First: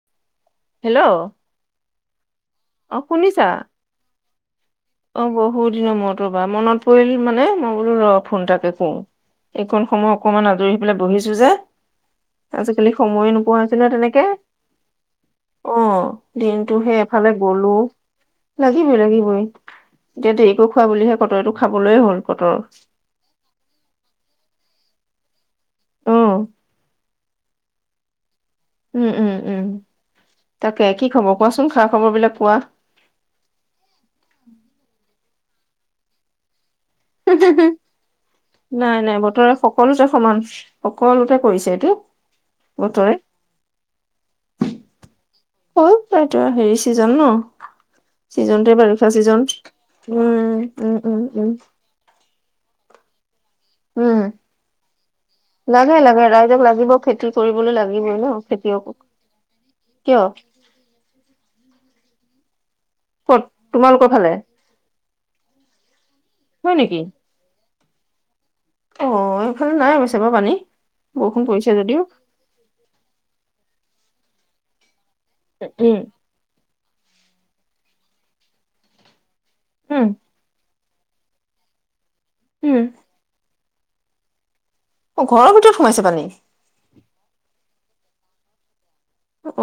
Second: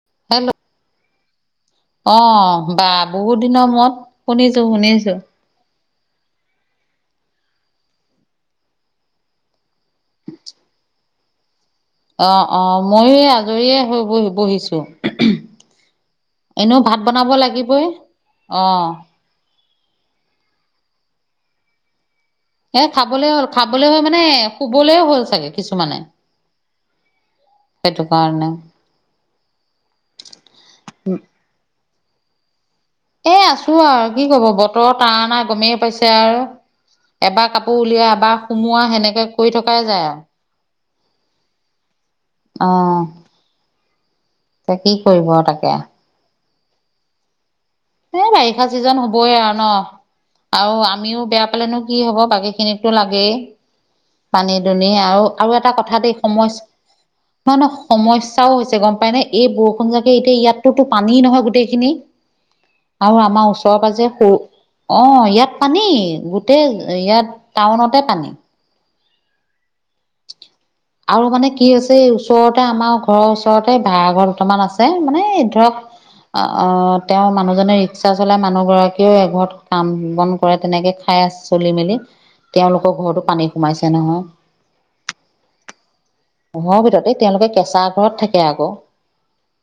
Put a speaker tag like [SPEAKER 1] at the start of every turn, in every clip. [SPEAKER 1] [unintelligible]
[SPEAKER 2] Hello?
[SPEAKER 1] অ' বা,
[SPEAKER 2] অ শুনিছা
[SPEAKER 1] বহুত দিনৰ মূৰত। শুনি তো শুনিছো।
[SPEAKER 2] অ বহুত দিনৰ মূৰতো ৰ'বা মনত পৰিল মানে, মই বোলো ৰ' ফোন এটাকে কৰোঁ। এইখন সময় অকণমান আজৰি হৈ পেলাই বহিচ ছো যে
[SPEAKER 1] অ', অ',
[SPEAKER 2] আজিকালি
[SPEAKER 1] ময়ো এই
[SPEAKER 2] সময়ে নোপোৱা হৈছো
[SPEAKER 1] আজৰিয়ে
[SPEAKER 2] ন
[SPEAKER 1] হৈ
[SPEAKER 2] তেনেকে
[SPEAKER 1] ব-বহিছোঁ,
[SPEAKER 2] অ দিনটো
[SPEAKER 1] এনেও
[SPEAKER 2] সেই
[SPEAKER 1] ভাত
[SPEAKER 2] এফালে
[SPEAKER 1] বনাব
[SPEAKER 2] গলো
[SPEAKER 1] লাগিবই, অ'।
[SPEAKER 2] লাগিবই লাগিবই এতিয়া দেৰিকৈ খোৱা বুলিহে, ক'তয়েটো খাবলৈয়ে হ'ল। কতৰ
[SPEAKER 1] এ খাবলৈ হ'ল, খাবলৈ হৈ মানে সু [unintelligible] হ'ল চাগে। কিছুমানে।
[SPEAKER 2] অ
[SPEAKER 1] সেটোকাৰণে।
[SPEAKER 2] উম, উম, উম, তাকে, কি খবৰ কোৱাচোন? খা খবৰ বিলাক কোৱা?
[SPEAKER 1] এ, আছোঁ আৰু, কি ক'ব বতৰৰ তাৰনা গমেই পাইছে আৰু। এবাৰ কাপোৰ উলিয়াও, এবাৰ সুমোৱাও
[SPEAKER 2] নাই নাই
[SPEAKER 1] সেনেকে
[SPEAKER 2] বতৰে
[SPEAKER 1] কৰি থকাই যায়
[SPEAKER 2] সকলোতে
[SPEAKER 1] আৰু।
[SPEAKER 2] সমান সকলোতে কৰিছে এইটো।
[SPEAKER 1] অ'।
[SPEAKER 2] বতৰে
[SPEAKER 1] বাকী কৰিব আৰু তাকে।
[SPEAKER 2] হ'ল তাইতো হেৰি ছিজন ন'।
[SPEAKER 1] এ বাৰিষা
[SPEAKER 2] ছিজনটোৱে
[SPEAKER 1] চিজন হবই
[SPEAKER 2] ছিজন।
[SPEAKER 1] আৰু ন?
[SPEAKER 2] উম,
[SPEAKER 1] আৰু
[SPEAKER 2] উম,
[SPEAKER 1] আমিও
[SPEAKER 2] উম,
[SPEAKER 1] বেয়া
[SPEAKER 2] উম,
[SPEAKER 1] পালেনো কি হব বাকি এনেই টো লাগেই।
[SPEAKER 2] উম,
[SPEAKER 1] পানী দুনি আৰু আৰু এটা
[SPEAKER 2] লাগে
[SPEAKER 1] কথা দে,
[SPEAKER 2] লাগে ৰাইজক লাগিব খেতি
[SPEAKER 1] সমস্যা নহ,
[SPEAKER 2] কৰিবলৈ
[SPEAKER 1] নহ,
[SPEAKER 2] লাগিবই ন
[SPEAKER 1] সমস্যাও হৈছে
[SPEAKER 2] খেতিয়কক
[SPEAKER 1] গম পায় নে, এই বৰষুণ জাকে
[SPEAKER 2] কিয়
[SPEAKER 1] এতিয়া ইয়াতোতো পানী নহয় গোটেইখিনি। আৰু
[SPEAKER 2] ক'ত
[SPEAKER 1] আমাৰ ওচৰ পাজৰে
[SPEAKER 2] তোমালোকৰ
[SPEAKER 1] সৰু,
[SPEAKER 2] ফালে?
[SPEAKER 1] অ' ইয়াত পানী গোটেই
[SPEAKER 2] হয় নেকি?
[SPEAKER 1] ইয়াত টাউনতে পানী।
[SPEAKER 2] অ', এইফালে নাই অৱশ্যে বাৰু পানী
[SPEAKER 1] আৰু
[SPEAKER 2] বৰষুণ
[SPEAKER 1] মানে কি
[SPEAKER 2] পৰিছে
[SPEAKER 1] হৈছে,
[SPEAKER 2] যদিও।
[SPEAKER 1] ওচৰতে আমাৰ ঘৰৰ ওচৰতে বা আগৰ দুটামান আছে। এই মানে ধৰক,
[SPEAKER 2] উম,
[SPEAKER 1] অ' অ' তেওঁৰ মানুহজনে ৰিক্সা চলাই মানুহ গৰাকীয়েও এঘৰত। কাম
[SPEAKER 2] উম,
[SPEAKER 1] বন কৰে তেনেকে। খাই চলি মেলি।
[SPEAKER 2] উম,
[SPEAKER 1] তেওঁলোকৰ ঘৰতো পানী সোমাইছে নহয়।
[SPEAKER 2] অহ ঘৰৰ ভিতৰত সোমাইছে পানী
[SPEAKER 1] ঘৰ ভিতৰতে। তেওঁলোকে কেঁচা ঘৰত থাকে আকৌ।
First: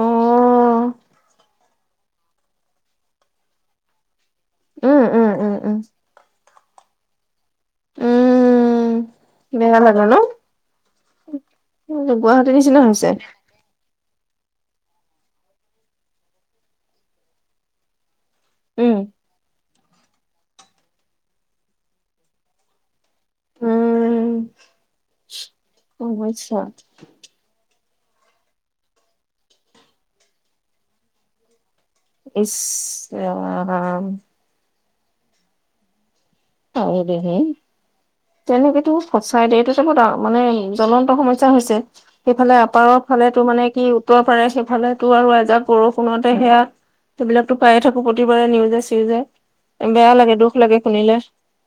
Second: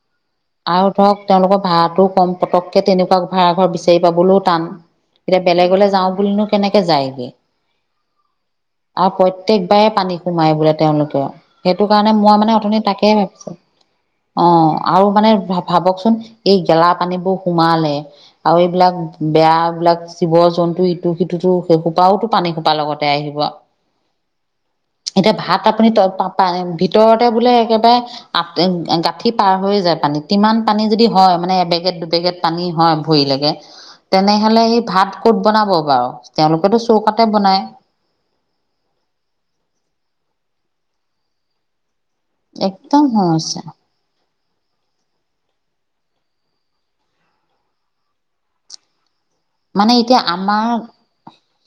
[SPEAKER 2] অ',
[SPEAKER 1] আৰু ধৰক তেওঁলোকৰ ভাড়াটো ক'ম, পটককৈ তেনেকুৱা ভাড়াঘৰ বিচাৰি পাবলৈওঁ টান।
[SPEAKER 2] উম, উম,
[SPEAKER 1] এতিয়া
[SPEAKER 2] উম, উম,
[SPEAKER 1] বেলেগলৈ যাওঁ বুলিনো কেনেকে যায়গে।
[SPEAKER 2] উম,
[SPEAKER 1] আৰু
[SPEAKER 2] বেয়া
[SPEAKER 1] প্ৰত্যকবাৰেই
[SPEAKER 2] লাগে
[SPEAKER 1] পানী
[SPEAKER 2] ন
[SPEAKER 1] সোমাই বোলে তেওঁলোকৰ। সেইটো কাৰণে মই মানে
[SPEAKER 2] গুৱাহাটীৰ
[SPEAKER 1] অথনি
[SPEAKER 2] নিচিনা হৈছে।
[SPEAKER 1] তাকে ভাবিছো। অহ আৰু মানে ভাবকচোন এই গেলা পানীবোৰ সোমালে আৰু এইবিলাক
[SPEAKER 2] উম,
[SPEAKER 1] বেয়া বিলাক জীৱ জন্তু ইটো সিটোতো সেই সোপাওঁটো পানী সোপা লগত জায় আহিব।
[SPEAKER 2] উম,
[SPEAKER 1] এতিয়া ভাত আপুনি
[SPEAKER 2] ইচ
[SPEAKER 1] পান ভিতৰতে বোলে একে [unintelligible] গাঁঠি পাৰ হৈ যায় পানীত তিমান পানী যদি হয়, মানে এবেগেত দুবেগেত পানী হয়, ভৰিলেকে
[SPEAKER 2] ৰাম
[SPEAKER 1] তেনেহ'লে সেই ভাত ক'ত বনাব বাৰু? তেওঁলোকেতো
[SPEAKER 2] আয়ো
[SPEAKER 1] চৌকাতে
[SPEAKER 2] দেহি
[SPEAKER 1] বনায়
[SPEAKER 2] তেওঁলোকেটো সঁচাই দেই, এইটো যে, বৰ ডাঙৰ-মানে জ্বলন্ত সমস্যা হৈছে। সেইফালে আপাৰৰ
[SPEAKER 1] একদম
[SPEAKER 2] ফালে তো,
[SPEAKER 1] সমস্যা
[SPEAKER 2] মানে কি উত্তৰ পাৰে সেইফালেতো আৰু এজাক বৰষুণতে সেয়া, এইবিলাকতো পায়েই থাকো প্ৰতিবাৰে নিউজ, চিউজে। বেয়া লাগে, দুখ লাগে শুনিলে।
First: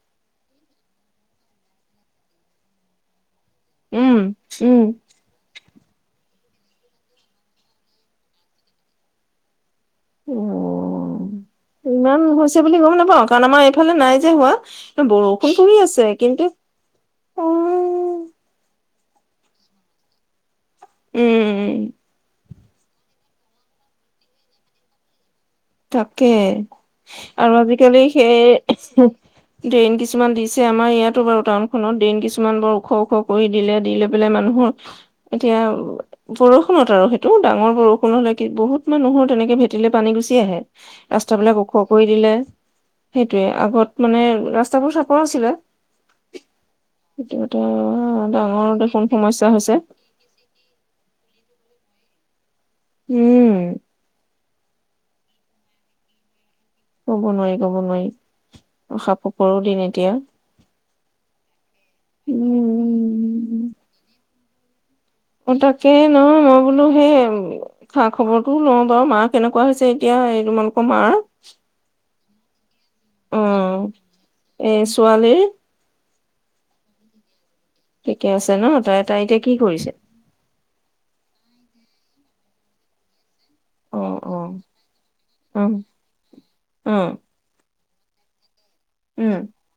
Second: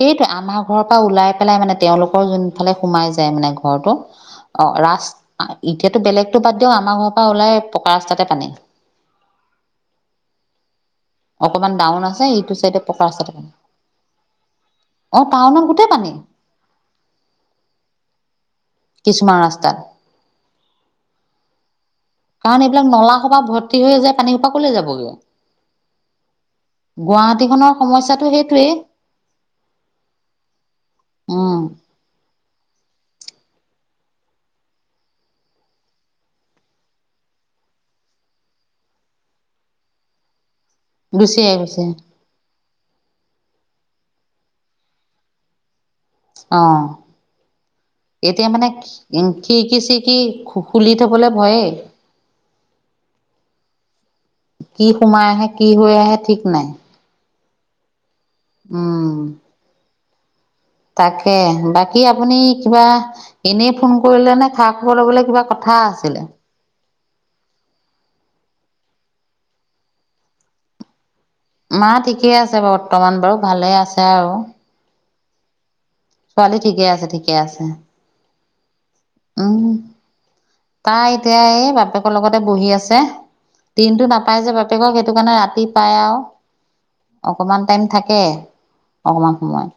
[SPEAKER 1] সেইটোৱে আমাৰ ঘৰৰ পৰা ওলাই পেলাই মানে, তেওঁলোকৰ যোনফালে সোমাই যায় মানে। ঘৰটো
[SPEAKER 2] উম
[SPEAKER 1] অ',
[SPEAKER 2] উম
[SPEAKER 1] ৰাচ এতিয়াতো বেলেগ টো, বাদ দিয়ক আমাৰ ঘৰৰ পৰা ওলাই পকা ৰাস্তাতে পানী। অকমান
[SPEAKER 2] উৱ
[SPEAKER 1] ডাউন
[SPEAKER 2] ইমান
[SPEAKER 1] আছে ইটো
[SPEAKER 2] হৈছে
[SPEAKER 1] চাইডে
[SPEAKER 2] বুলি গম
[SPEAKER 1] পকা
[SPEAKER 2] নাপাওঁ,
[SPEAKER 1] ৰাস্তাতে
[SPEAKER 2] কাৰণ
[SPEAKER 1] পানী
[SPEAKER 2] আমাৰ এইফালে নাই যে, হোৱা
[SPEAKER 1] অ
[SPEAKER 2] বৰষুণ
[SPEAKER 1] টাউনত
[SPEAKER 2] পৰি
[SPEAKER 1] গোটেই
[SPEAKER 2] আছে
[SPEAKER 1] পানী
[SPEAKER 2] কিন্তু অ'
[SPEAKER 1] কিছুমান ৰাস্তাত।
[SPEAKER 2] উম।
[SPEAKER 1] কাৰণ এইবিলাক নলা সোপা ভৰ্তি হৈয়ে যায়, পানী সোপা ক'লে যাবগে?
[SPEAKER 2] তাকে, আৰু
[SPEAKER 1] গুৱাহাটীখনৰ
[SPEAKER 2] আজিকালি
[SPEAKER 1] সমস্যাটো
[SPEAKER 2] সেই
[SPEAKER 1] সেইটোৱেই
[SPEAKER 2] ড্ৰেইন কিছুমান দিছে, আমাৰ ইয়াতো বাৰু
[SPEAKER 1] উম
[SPEAKER 2] টাউনখনত ড্ৰেইন কিছু কিমান বৰ ওখ ওখ কৰি দিলে। দিলৈ পেলাই মানুহৰ এতিয়া বৰষুনত আৰু সেইটো ডাঙৰ বৰষুণ হ'লে কি বহুত মানুহৰ তেনেকে ভেটিলে পানী গুচি আহে।
[SPEAKER 1] গুচি
[SPEAKER 2] ৰাস্তা
[SPEAKER 1] আহি
[SPEAKER 2] বিলাক ওখ
[SPEAKER 1] গৈছে
[SPEAKER 2] কৰি দিলে। সে তে আগত মানে ৰাস্তাবোৰ চাপৰ আছিলে।
[SPEAKER 1] অ'
[SPEAKER 2] এইটো এটা
[SPEAKER 1] এতিয়া
[SPEAKER 2] ডাঙৰ
[SPEAKER 1] মানে
[SPEAKER 2] দেখোন
[SPEAKER 1] উম,
[SPEAKER 2] সমস্যা হৈছে
[SPEAKER 1] খিৰিকি চিৰিকি খু-খুলি থবলে ভয়ে।
[SPEAKER 2] উম
[SPEAKER 1] কি সোমাই আহে কি হৈ আহে ঠিক নাই।
[SPEAKER 2] ক'ব নোৱাৰি ক'ব নোৱাৰি।
[SPEAKER 1] উম
[SPEAKER 2] উসাপ প'পৰৰ দিন এতিয়া।
[SPEAKER 1] তাকে। বাকী আপুনি কিবা
[SPEAKER 2] উম।
[SPEAKER 1] এনেই ফোন কৰিলেনে? থাক।
[SPEAKER 2] অ, তাকে নহ মই বোলো। সেই এম, খা-খবৰটো লওঁ বাৰু মা কেনেকুৱা হৈছে এতিয়া। এই তোমালোকৰ মা।
[SPEAKER 1] মা ঠিক। কে আছে ঘৰত। বৰ্তমান বাৰু ভালে আছে আৰু।
[SPEAKER 2] ছোৱালী।
[SPEAKER 1] ছোৱালী ঠিকে আছে। ঠিকে আছে।
[SPEAKER 2] ঠিকে আছে ন তাই তাই এতিয়া কি
[SPEAKER 1] উম,
[SPEAKER 2] কৰিছে
[SPEAKER 1] তাই এতিয়া এ, বাপেক। মাৰ লগতে বহি আছে।
[SPEAKER 2] অ
[SPEAKER 1] দিনটো
[SPEAKER 2] অ
[SPEAKER 1] নাপাই যে বাপেকক। সেইটো কাৰণে ৰাতি
[SPEAKER 2] উম
[SPEAKER 1] পায়। আৰু
[SPEAKER 2] অ
[SPEAKER 1] অকমান টাইম থাক। সেয়ে। অকমান
[SPEAKER 2] উম
[SPEAKER 1] সময়।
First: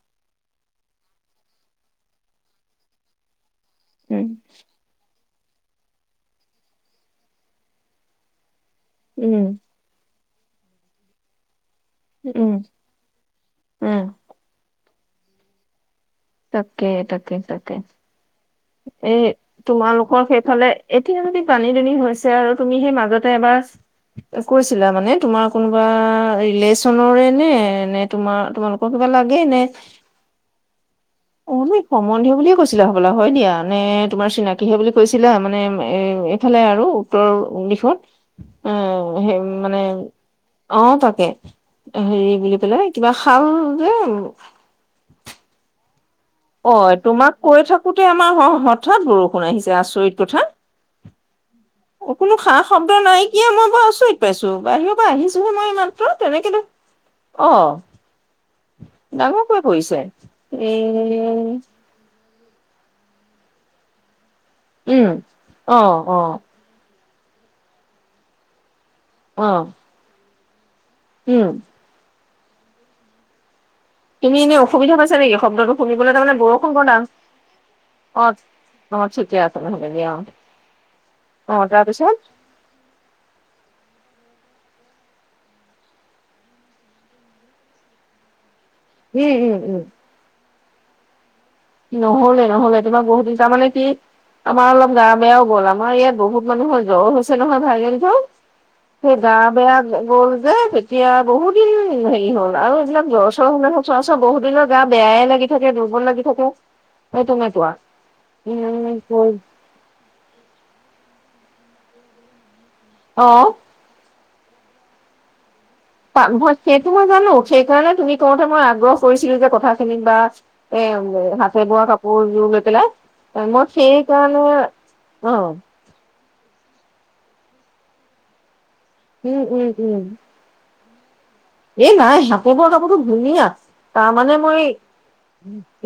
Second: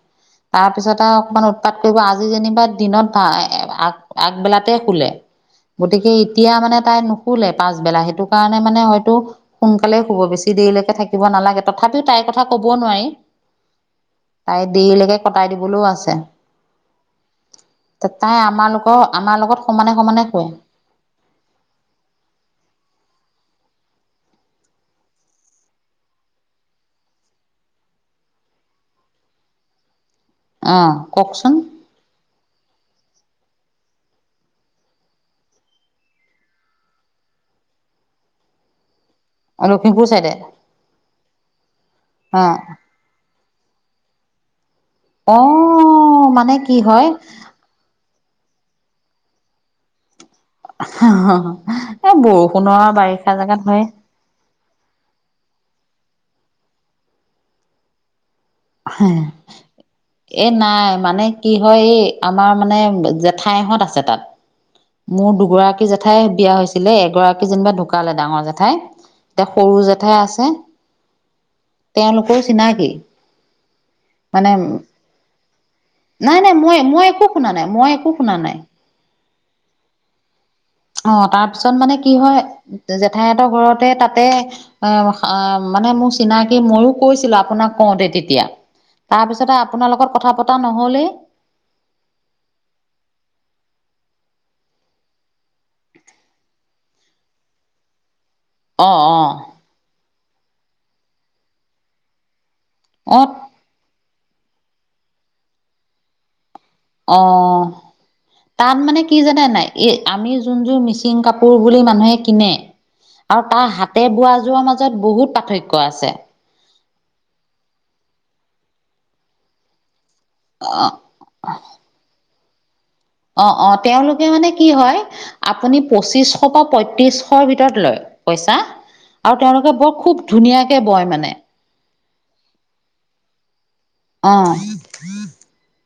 [SPEAKER 1] তাৰপিছত আৰু। অকমান উৎপাত কৰিব আজি যেনিবা দিনত ভা। [unintelligible] আগ
[SPEAKER 2] উম
[SPEAKER 1] আগবেলাতে শুলে। গতিকে এতিয়া মানে তাই নুশোুলে পাছবেলা সেইটো কাৰণ। নে মানে হয়টো
[SPEAKER 2] উম
[SPEAKER 1] সোনকালে শুব বেছি। দেৰিলৈকে থাকিব নালাগে। তথাপিও তাইৰ কথা
[SPEAKER 2] উম
[SPEAKER 1] কব নোৱাৰি
[SPEAKER 2] উম
[SPEAKER 1] তাই। দেৰিলৈকে কটাই দিবলৈও আছে।
[SPEAKER 2] তাকে, তাকে, তাকে।
[SPEAKER 1] তাই আমাৰ লোকৰ
[SPEAKER 2] এ'
[SPEAKER 1] আমাৰ লগত সমানে সমানে
[SPEAKER 2] তোমালোকৰ
[SPEAKER 1] শুৱে।
[SPEAKER 2] সেইফালে এতিয়া যদি পানী দুনি হৈছে আৰু তুমি সেই মাজতে এবাৰ। কৈছিলা, মানে তোমাৰ কোনোবা ৰিলেচনৰে নে নে তোমাৰ তোমালোকৰ কিবা লাগে নে।
[SPEAKER 1] অ'। কওকচোন
[SPEAKER 2] অ' আমি সম্বন্ধ বুলিয়ে কৈছিলা হবলা, হয় দিয়া নে। তোমাৰ চিনাকিহে বুলি কৈছিলা, মানে এ এইফালে আৰু উত্তৰ দিশত অ'। সে মানে,
[SPEAKER 1] লখিমপুৰ চাইডে
[SPEAKER 2] অ' তাকে হেৰি
[SPEAKER 1] অ।
[SPEAKER 2] বুলি পেলাই কিবা। [unintelligible]
[SPEAKER 1] অহ।
[SPEAKER 2] অ' তোমাক কৈ থাকোতে আমাৰ হ থাৎ বৰষুণ আহিছে, আচৰিত।
[SPEAKER 1] এ বৰষুণৰ বাৰিষা জেগাত হয়
[SPEAKER 2] [unintelligible] তেনেকেতো, অ' ডাঙৰ কৈ পৰিছে, এ'
[SPEAKER 1] মানে কি হয়, এই আমাৰ মানে জেঠাই হ'ত আছে তাত।
[SPEAKER 2] উম
[SPEAKER 1] মোৰ
[SPEAKER 2] অ
[SPEAKER 1] দুগৰাকী জেঠাই
[SPEAKER 2] অ
[SPEAKER 1] বিয়া হৈছিলে, এক গৰাকী যেনিবা ঢুকালে। ডাঙৰ জেঠাই এতিয়া
[SPEAKER 2] অ
[SPEAKER 1] সৰু জেঠাই আছে, হেঃ
[SPEAKER 2] উম
[SPEAKER 1] তেওঁলোকৰো চিনাকি। মানে
[SPEAKER 2] [unintelligible]
[SPEAKER 1] নাই নাই মই মই একো
[SPEAKER 2] হ'ব
[SPEAKER 1] শুনা নাই মই একো শুনা নাই
[SPEAKER 2] দিয়া, অ'
[SPEAKER 1] অ' তাৰ পিছত মানে কি হয়, জেঠাইহ'তৰ ঘৰতে তাতে অ' মানে মোৰ চিনাকি, মইও কৈছিলো আপোনাক কওঁতে তেতিয়া
[SPEAKER 2] উম উম
[SPEAKER 1] তাৰপিছতে
[SPEAKER 2] উম
[SPEAKER 1] আপোনাৰ লগত কথা পতা নহ'লেই।
[SPEAKER 2] নহলে নহলে, তোমাক বহুত দিন তাৰমানে কি আমাৰ অলপ গা বেয়াও গ'ল, আমাৰ ইয়াত বহুত মানুহ জ্বৰ হৈছে নহয় ভাইৰেল জ্বৰ।
[SPEAKER 1] অ
[SPEAKER 2] সেই
[SPEAKER 1] অ
[SPEAKER 2] গা বেয়া গ'ল, ধেৎ এতিয়া বহুত দিন হেৰি হ'ল। আৰু এইিলাক
[SPEAKER 1] অ
[SPEAKER 2] জ্বৰ চৰ হ'লে সচৰাচৰ পিছত বহু দিনৰ গা বেয়ই লাগ থাকে, দুৰ্বল লাগি থাকে। সেই তেনেকুৱা
[SPEAKER 1] অ' তাত মানে কি
[SPEAKER 2] উম
[SPEAKER 1] জানে নাই, এই আমি যোন যোৰ মিচিং কাপোৰ পোৰ বুলি মানুহে কিনে,
[SPEAKER 2] অ'
[SPEAKER 1] আৰু তাৰ হাতে বোৱা যোৱা মাজত বহুত পাৰ্থক্য কোৱা আছে।
[SPEAKER 2] পা মই সেইটো মই জানো সেইকাৰণে তুমি কওঁতে মই আগ্ৰহ কৰিছিলো যে কথা খিনিক বা। এ
[SPEAKER 1] অ
[SPEAKER 2] হাতে বোৱা কাপোৰযোৰ। [unintelligible]
[SPEAKER 1] অ
[SPEAKER 2] মই
[SPEAKER 1] অ তেওঁলোকে
[SPEAKER 2] সেইকাৰণে
[SPEAKER 1] মানে কি হয়
[SPEAKER 2] অ
[SPEAKER 1] আপুনি পঁচিশ পৰা পঁয়ত্ৰিশ। ৰ ভিতৰত লয় পইচা। আৰু
[SPEAKER 2] উম উম
[SPEAKER 1] তেওঁলোকে বৰ
[SPEAKER 2] উম
[SPEAKER 1] খুব ধুনীয়া। কে বয় মানে।
[SPEAKER 2] এই নাই হাতে বোৱা কাপোৰটো ধুনীয়া। তাৰমানে
[SPEAKER 1] অ',
[SPEAKER 2] মই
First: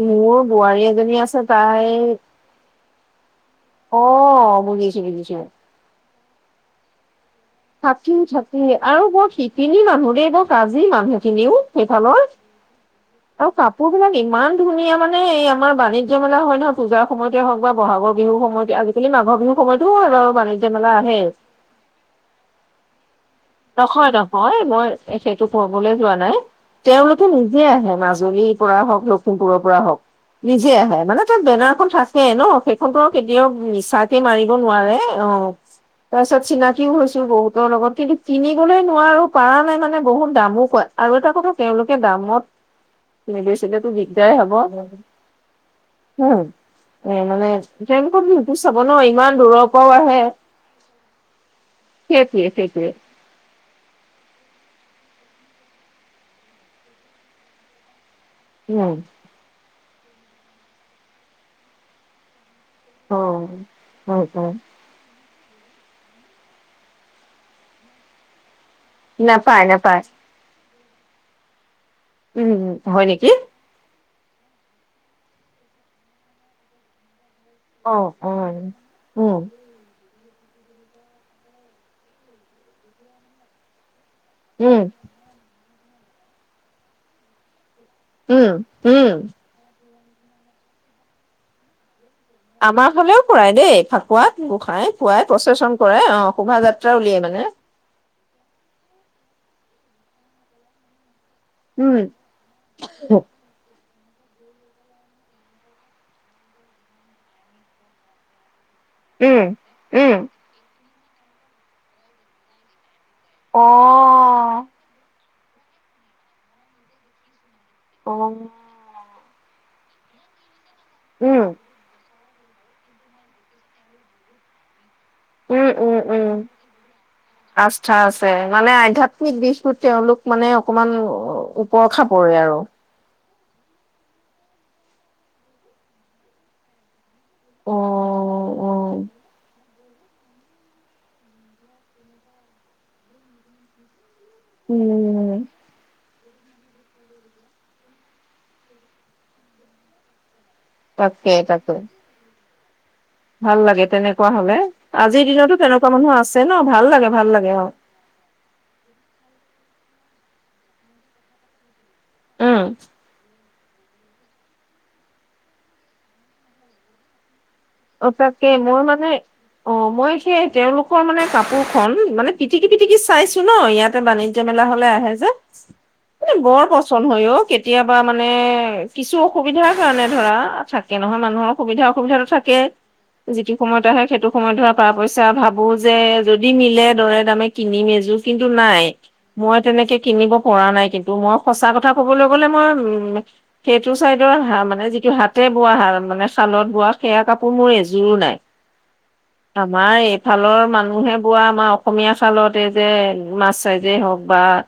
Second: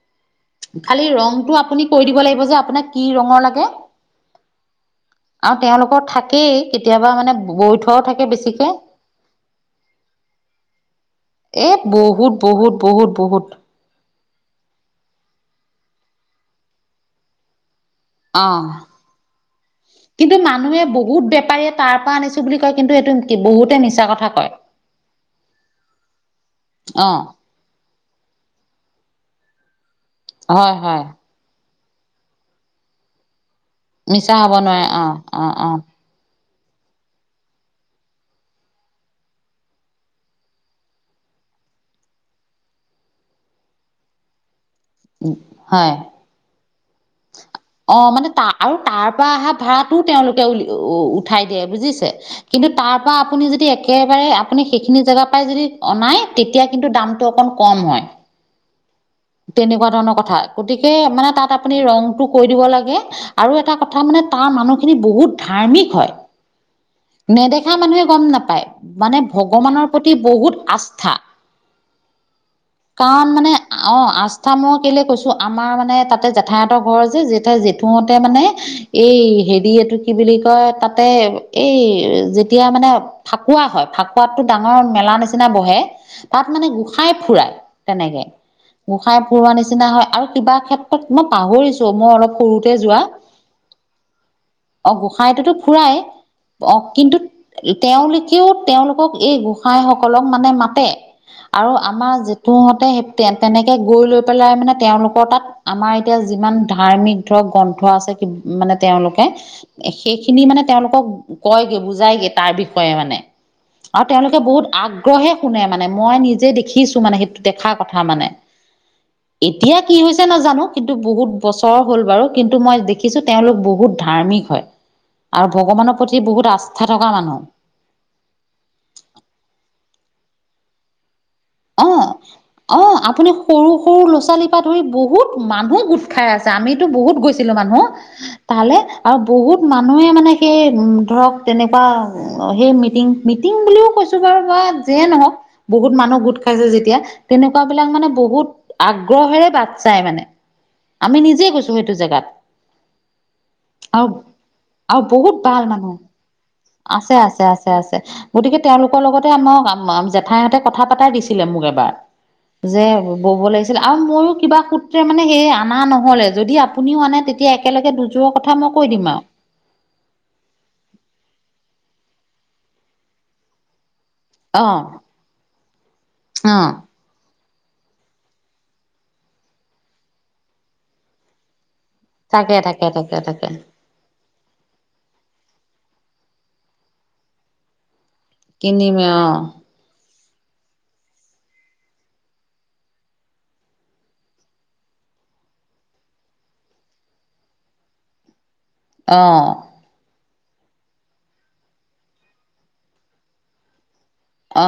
[SPEAKER 2] মোৰ। [unintelligible]
[SPEAKER 1] খালি
[SPEAKER 2] এজনী আছে
[SPEAKER 1] ৰঙটো আপুনি
[SPEAKER 2] তাই
[SPEAKER 1] কৈ দিব লাগিব, যে আপোনাক কি ৰঙৰ লাগে।
[SPEAKER 2] অ বুজিছো বুজিছো
[SPEAKER 1] আৰু তেওঁলোকৰ থাক কেই, কেতিয়াবা মানে বৈ থোৱাও
[SPEAKER 2] থাকি
[SPEAKER 1] থাকে
[SPEAKER 2] থাকি
[SPEAKER 1] বেছিকে।
[SPEAKER 2] আৰু বৰ শিপিনী মানুহ দেই, বৰ কাজি মানুহখিনিও
[SPEAKER 1] এ
[SPEAKER 2] সেইফালৰ,
[SPEAKER 1] বহুত বহুত বহুত বহুত
[SPEAKER 2] আৰু কাপোৰ বিলাক ইমান ধুনীয়া। মানে এই আমাৰ বাণিজ্য মেলা হয় নহয়, পূজাৰ সময়তে হওঁক বা বহা'গৰ বিহুৰ সময়ত,
[SPEAKER 1] অ'।
[SPEAKER 2] আজিকালি মাঘৰ বিহুৰ সময়তো হয় বাৰু,
[SPEAKER 1] কিন্তু
[SPEAKER 2] বাণিজ্য
[SPEAKER 1] মানুহে
[SPEAKER 2] মেলা
[SPEAKER 1] বহুত
[SPEAKER 2] আহেই
[SPEAKER 1] বেপাৰীয়ে তাৰ পৰা আনিছো বুলি কয় কিন্তু এইটো বহুতে মিছা
[SPEAKER 2] নহয়
[SPEAKER 1] কথা কয়।
[SPEAKER 2] নহয় মই সেইটো ৰ্ফমলৈ যোৱা নাই,
[SPEAKER 1] অ',
[SPEAKER 2] তেওঁলোকে নিজে আহে। মাজুলীৰ পৰা হওঁক লখিমপুৰৰ পৰা হওঁক। নিজে
[SPEAKER 1] হয়
[SPEAKER 2] আহে
[SPEAKER 1] হয়
[SPEAKER 2] মানে তাত বেনাৰ খন থাকে ন' সেইখনটো কেতিয়াও মিছাকে মাৰিব নোৱাৰে অ', তাৰপিছত চিনাকিও হৈছো বহুতৰ লগত কিন্তু কিনিবলৈ নোৱাৰোঁ, পাৰা নাই মানে বহুত দামো কয় আৰু এটা কথা তেওঁলোকে দামত [unintelligible] হ'লেতো দিগদাৰ হ'ব।
[SPEAKER 1] হয়
[SPEAKER 2] উম, এ মানে
[SPEAKER 1] অ',
[SPEAKER 2] তেওঁলোকৰ
[SPEAKER 1] মানে তাৰ
[SPEAKER 2] বিহুটো
[SPEAKER 1] আৰু
[SPEAKER 2] চাব ন
[SPEAKER 1] তাৰ পৰা
[SPEAKER 2] ইমান
[SPEAKER 1] অহা
[SPEAKER 2] দূৰৰ পৰাও
[SPEAKER 1] ভাড়াটোও
[SPEAKER 2] আহে।
[SPEAKER 1] তেওঁলোকে উলি উঠাই দিয়ে বুজিছে
[SPEAKER 2] সেইটোৱে
[SPEAKER 1] কিন্তু
[SPEAKER 2] সেইটোৱে
[SPEAKER 1] তাৰ পৰা আপুনি যদি একেবাৰে আপুনি সেইখিনি জেগাৰ পৰাই যদি অনাই তেতিয়া কিন্তু দামটো অকণ কম হয়।
[SPEAKER 2] উম।
[SPEAKER 1] তেনেকুৱা ধৰণৰ কথা গতিকে মানে তাত আপুনি ৰঙটো কৈ দিব লাগে
[SPEAKER 2] অ'।
[SPEAKER 1] আৰু এটা কথা মানে
[SPEAKER 2] উম,
[SPEAKER 1] তাৰ
[SPEAKER 2] উম,
[SPEAKER 1] মানুহখিনি বহুত ধাৰ্মীক হয়, নেদেখা মানুহে গম নাপায়। মানে
[SPEAKER 2] নাপায়
[SPEAKER 1] ভগৱানৰ
[SPEAKER 2] নাপায়
[SPEAKER 1] প্ৰতি বহুত আস ঠা
[SPEAKER 2] উম, হয় নেকি?
[SPEAKER 1] অ', আস্থা মই কেলে কৈছো আমাৰ মানে তাতে জেঠায়হঁতৰ ঘৰ যে জে
[SPEAKER 2] অ',
[SPEAKER 1] জেঠুহতে মানে
[SPEAKER 2] অ'।
[SPEAKER 1] এই
[SPEAKER 2] উম,
[SPEAKER 1] হেৰি এইটো কি বুলি তাতে এই যেতিয়া মানে ফাকুৱা হয়। সোৱাদটো ডাঙৰ
[SPEAKER 2] উম,
[SPEAKER 1] মেলাৰ নিচিনা বহে। তাত মানে গোসাই ফুৰাই। তেনেকে।
[SPEAKER 2] উম, উম,
[SPEAKER 1] গোসাই পুৰোৱানিচে হয় আৰু কিবা ক্ষেত্ৰত মই পাহৰিছো মই অলপ। সৰুতে
[SPEAKER 2] আমাৰ
[SPEAKER 1] যোৱা
[SPEAKER 2] ফালেও ফুৰাই দেই ফাকুৱাত,
[SPEAKER 1] অ
[SPEAKER 2] গোসাই খুৱাই
[SPEAKER 1] গোসাঁইটোতো
[SPEAKER 2] পপ্ৰচেশ্যন
[SPEAKER 1] ফুৰাই
[SPEAKER 2] কৰে অ, শোভাযাত্ৰা উলিয়াই মানে।
[SPEAKER 1] তেওলোকক এই গোসাই সকলক মানে মাতে। আৰু
[SPEAKER 2] উম,
[SPEAKER 1] আমাৰ যিটোুহতে
[SPEAKER 2] উম,
[SPEAKER 1] সেই এনেকে গৈ লৈ পেলাই মানে তেওঁলোকৰ তাত আমাৰ এতিয়া যিমান ধাৰ্মিক ধৰক গ্ৰন্থ আছে মানে তেওঁলোকে
[SPEAKER 2] উম,
[SPEAKER 1] সেইখিনি মানে তেওঁলোকক কয়গে বুজাইগে তাৰ বিষয়ে মানে। আৰু তেওঁলোকে
[SPEAKER 2] অ',
[SPEAKER 1] বহুত আগ্ৰহে কোনে মানে মই নিজে দেখিছো মানে সেইটো দেখা কথা মানে
[SPEAKER 2] অ'।
[SPEAKER 1] এতিয়া কি হৈছে নাজানো। কিন্তু বহুত
[SPEAKER 2] উম,
[SPEAKER 1] বছৰ হ'ল বাৰু কিন্তু মই দেখিছোঁ তেওঁলোক বহুত ধাৰ্মিক হয়। আৰু
[SPEAKER 2] উম
[SPEAKER 1] ভগৱানৰ
[SPEAKER 2] উম
[SPEAKER 1] প্ৰতি
[SPEAKER 2] উম
[SPEAKER 1] বহুত আস্থা থকা মানুহ
[SPEAKER 2] আস্থা আছে মানে আধ্যয়াত্মিক দিশটোত তেওঁলোক মানে অকণমান
[SPEAKER 1] অ অ আপুনি সৰু সৰু ল'ৰা ছোৱালীৰ পৰা ধৰি বহুত মানুহ গোট খাই আছে আমিতো বহুত গৈছোঁ।
[SPEAKER 2] অ
[SPEAKER 1] মানুহ
[SPEAKER 2] অ
[SPEAKER 1] তালে আৰু বহুত মানুহে মানে কি ধৰক তেনেকুৱা সেই মিটিং মিটিং বুলিও কৈছোঁ। যিয়ে নহওঁক
[SPEAKER 2] উম
[SPEAKER 1] বহুত মানুহ গোট পাইছো যেতিয়া তেনেকুৱা বিলাক মানে বহুত আগ্ৰহেৰে বাট চাই মানে আমি
[SPEAKER 2] তাকে
[SPEAKER 1] নিজে
[SPEAKER 2] তাকে
[SPEAKER 1] গৈছো সেইটো জেগাত
[SPEAKER 2] ভাল লাগে
[SPEAKER 1] আৰু
[SPEAKER 2] তেনেকুৱা হলে
[SPEAKER 1] আৰু
[SPEAKER 2] আজিৰ
[SPEAKER 1] বহুত
[SPEAKER 2] দিনতো
[SPEAKER 1] ভাল
[SPEAKER 2] তেনেকুৱা
[SPEAKER 1] মানুহ
[SPEAKER 2] আছে ন ভাল লাগে
[SPEAKER 1] আছে
[SPEAKER 2] ভাল
[SPEAKER 1] আছে
[SPEAKER 2] লাগে অ
[SPEAKER 1] আছে আছে গতিকে তেওঁলোকৰ লগতে আমাক ঠাইতে কথা পাতাই দিছে দিছিলে মোক এবাৰ
[SPEAKER 2] উম
[SPEAKER 1] যে বব লাগিছিলে। আৰু ময়ো কিবা সূত্ৰে মানে সেই আনা নহ'লে যদি আপুনিও আনে তেতিয়া একেলগে
[SPEAKER 2] অ',
[SPEAKER 1] দুযোৰৰ
[SPEAKER 2] তাকে
[SPEAKER 1] কথা
[SPEAKER 2] মই
[SPEAKER 1] কৈ দিম
[SPEAKER 2] মানে
[SPEAKER 1] আৰু
[SPEAKER 2] অ', মই সেই তেওঁলোকৰ মানে কাপোৰ খন মানে পিটিকি পিটিকি চাইছো ন' ইয়াত তে বাণিজ্য মেলা
[SPEAKER 1] অ
[SPEAKER 2] হ'লে আহে যে, মানে
[SPEAKER 1] অ
[SPEAKER 2] বৰ পচন্দ হয় অ'। কেতি কেতিয়াবা মানে কিছু অসুবিধাৰ কাৰণে ধৰা, থাকে নহয় মানুহৰ সুবিধা অসুবিধা।
[SPEAKER 1] তাকে তাকে তাকে তাকে
[SPEAKER 2] যিটো সময়ত আহে সেইটো সময়ত ধৰা পৰা পইচা অভাৱ। মোৰ যে যদি মিলে দৰে দামে কিনিম এজোৰ। কিন্তু নাই।
[SPEAKER 1] কিনিমে অ
[SPEAKER 2] মই তেনেকে কিনিব পৰা নাই কিন্তু মই সচা কথা কবলৈ গ'লে মই উম সেইটো চাইডৰ হা মানে যিটো হাতে বোৱা হাহ মানে শালত বোৱা সেয়া কাপোৰ মোৰ এযোৰো নাই।
[SPEAKER 1] অ
[SPEAKER 2] আমাৰ এক শালৰ মানুহে বোৱা আমাৰ অসমীয়া খালত এই যে মাছ চাইজেই হওক বা
[SPEAKER 1] অ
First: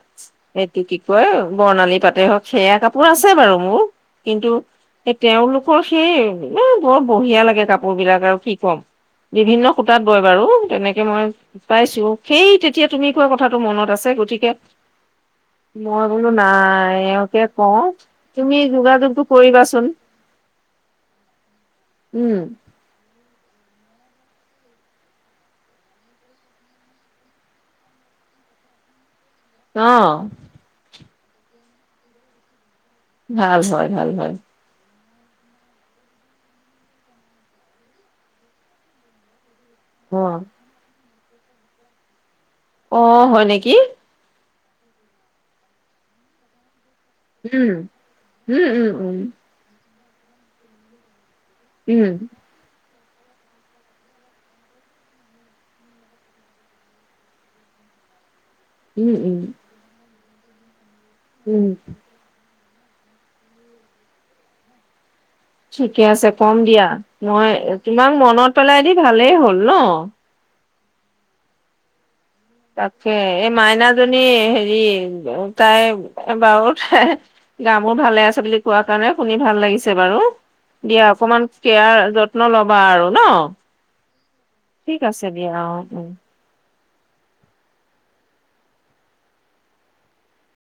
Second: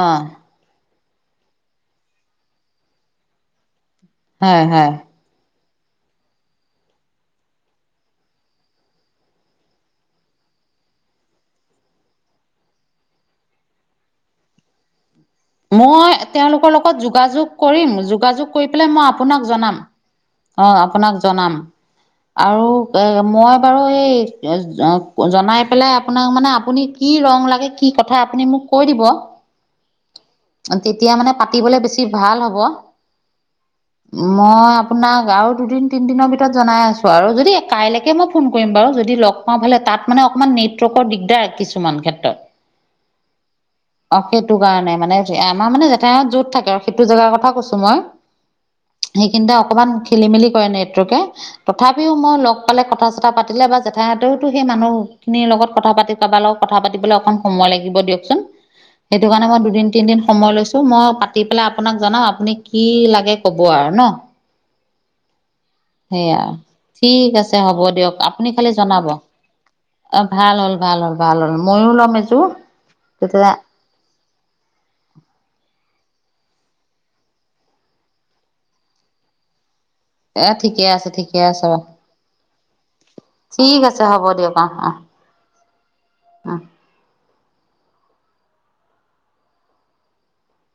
[SPEAKER 2] সেইটো কি হয় বৰ্ণালী পাতে হওক সেয়া কাপোৰ আছে বাৰু মোৰ। কিন্তু
[SPEAKER 1] হয় হয়
[SPEAKER 2] সেই তেওঁলোক কৰ সেই এই বৰ বঢ়িয়া লাগে কাপোৰ বিলাক আৰু কি ক'ম বিভিন্ন সুতাত বয় বাৰু। তেনেকে মই পাইছো সেই তেতিয়া তুমি কোৱা কথাটো মনত আছে, গতিকে
[SPEAKER 1] মই
[SPEAKER 2] বোলো
[SPEAKER 1] তেওঁলোকৰ
[SPEAKER 2] নাই
[SPEAKER 1] লগত
[SPEAKER 2] এওঁকে
[SPEAKER 1] যোগাযোগ
[SPEAKER 2] কওঁ
[SPEAKER 1] কৰিম যোগাযোগ
[SPEAKER 2] তুমি
[SPEAKER 1] কৰি পেলাই মই
[SPEAKER 2] যোগাযোগটো
[SPEAKER 1] আপোনাক জনাম
[SPEAKER 2] কৰিবাচোন
[SPEAKER 1] অ আপোনাক জনাম।
[SPEAKER 2] উম
[SPEAKER 1] আৰু এই মই বাৰু এই জনাই পেলাই আপোনাক মানে আপুনি কি ৰং লাগে কি কথা আপুনি মোক কৈ দিব।
[SPEAKER 2] আহ।
[SPEAKER 1] তেতিয়া মানে পাতিবলে বেছি ভাল হ'ব।
[SPEAKER 2] ভাল হয় ভাল ভাল।
[SPEAKER 1] মই আপোনাক আৰু দুদিন তিনিদিনৰ ভিতৰত জনাই আছোঁ আৰু যদি কাইলৈকে মই ফোন কৰিম বাৰু। যদি লগ পাবলে তাত
[SPEAKER 2] অ
[SPEAKER 1] মান অকমান নেটৱৰ্কৰ দিগ দাৰ কিছুমান ক্ষেত্ৰত।
[SPEAKER 2] অ হয় নেকি।
[SPEAKER 1] নাই নাই মানে আমাৰ মানে জেঠাইহত য'ত থাকে আও সেইটো জেগাৰ কথা
[SPEAKER 2] উম
[SPEAKER 1] কৈছো মই
[SPEAKER 2] উম, উম,
[SPEAKER 1] সেইখিনতে অকমান খেলি মেলি কৰে নেটৱৰ্কে
[SPEAKER 2] উম, উম,
[SPEAKER 1] তথাপিও মই লগ পালে কথা কথা পাতিলে বা জেঠাইহতৰো টো সেই মানুহখিনিৰ লগত কথা পাতি কাৰোবাৰ লগত কথা পাতিবলে অকণ সময় লাগিব দিয়কচোন।
[SPEAKER 2] উম,
[SPEAKER 1] সেই
[SPEAKER 2] উম,
[SPEAKER 1] কাৰণে মই দুদিন তিদিন সময় লৈছো। মই পাতি পেলাই
[SPEAKER 2] উম।
[SPEAKER 1] আপোনাক জনাওঁ আপুনি কি লাগে কব আৰু ন।
[SPEAKER 2] ঠিকে আছে
[SPEAKER 1] সেয়া
[SPEAKER 2] কম দিয়া
[SPEAKER 1] ঠিক
[SPEAKER 2] মই
[SPEAKER 1] আছে হ'ব
[SPEAKER 2] তোমাক
[SPEAKER 1] দিয়ক আপুনি
[SPEAKER 2] মনত
[SPEAKER 1] খালি
[SPEAKER 2] পেলাই দি
[SPEAKER 1] জনাব
[SPEAKER 2] ভালেই হ'ল ন।
[SPEAKER 1] অ ভাল হ'ল ভাল হ'ল ভাল হ'ল ময়ো ল'ম এযোৰ
[SPEAKER 2] তাকে
[SPEAKER 1] তেতিয়া
[SPEAKER 2] এই মাইনা জনি হেৰি তাই বাৰু তাই দামোবোৰ ভালে আছে বুলি কোৱা কাৰণে শুনি ভাল লাগিছে। বাৰু
[SPEAKER 1] এ ঠিকে
[SPEAKER 2] দিয়া
[SPEAKER 1] আছে ঠিকে
[SPEAKER 2] অকমান
[SPEAKER 1] আছে
[SPEAKER 2] কেয়াৰ যত্ন ল'বা আৰু ন।
[SPEAKER 1] ঠিক আছে হ'ব দিয়ক অ অ
[SPEAKER 2] ঠিক আছে দিয়া অ উম।
[SPEAKER 1] অ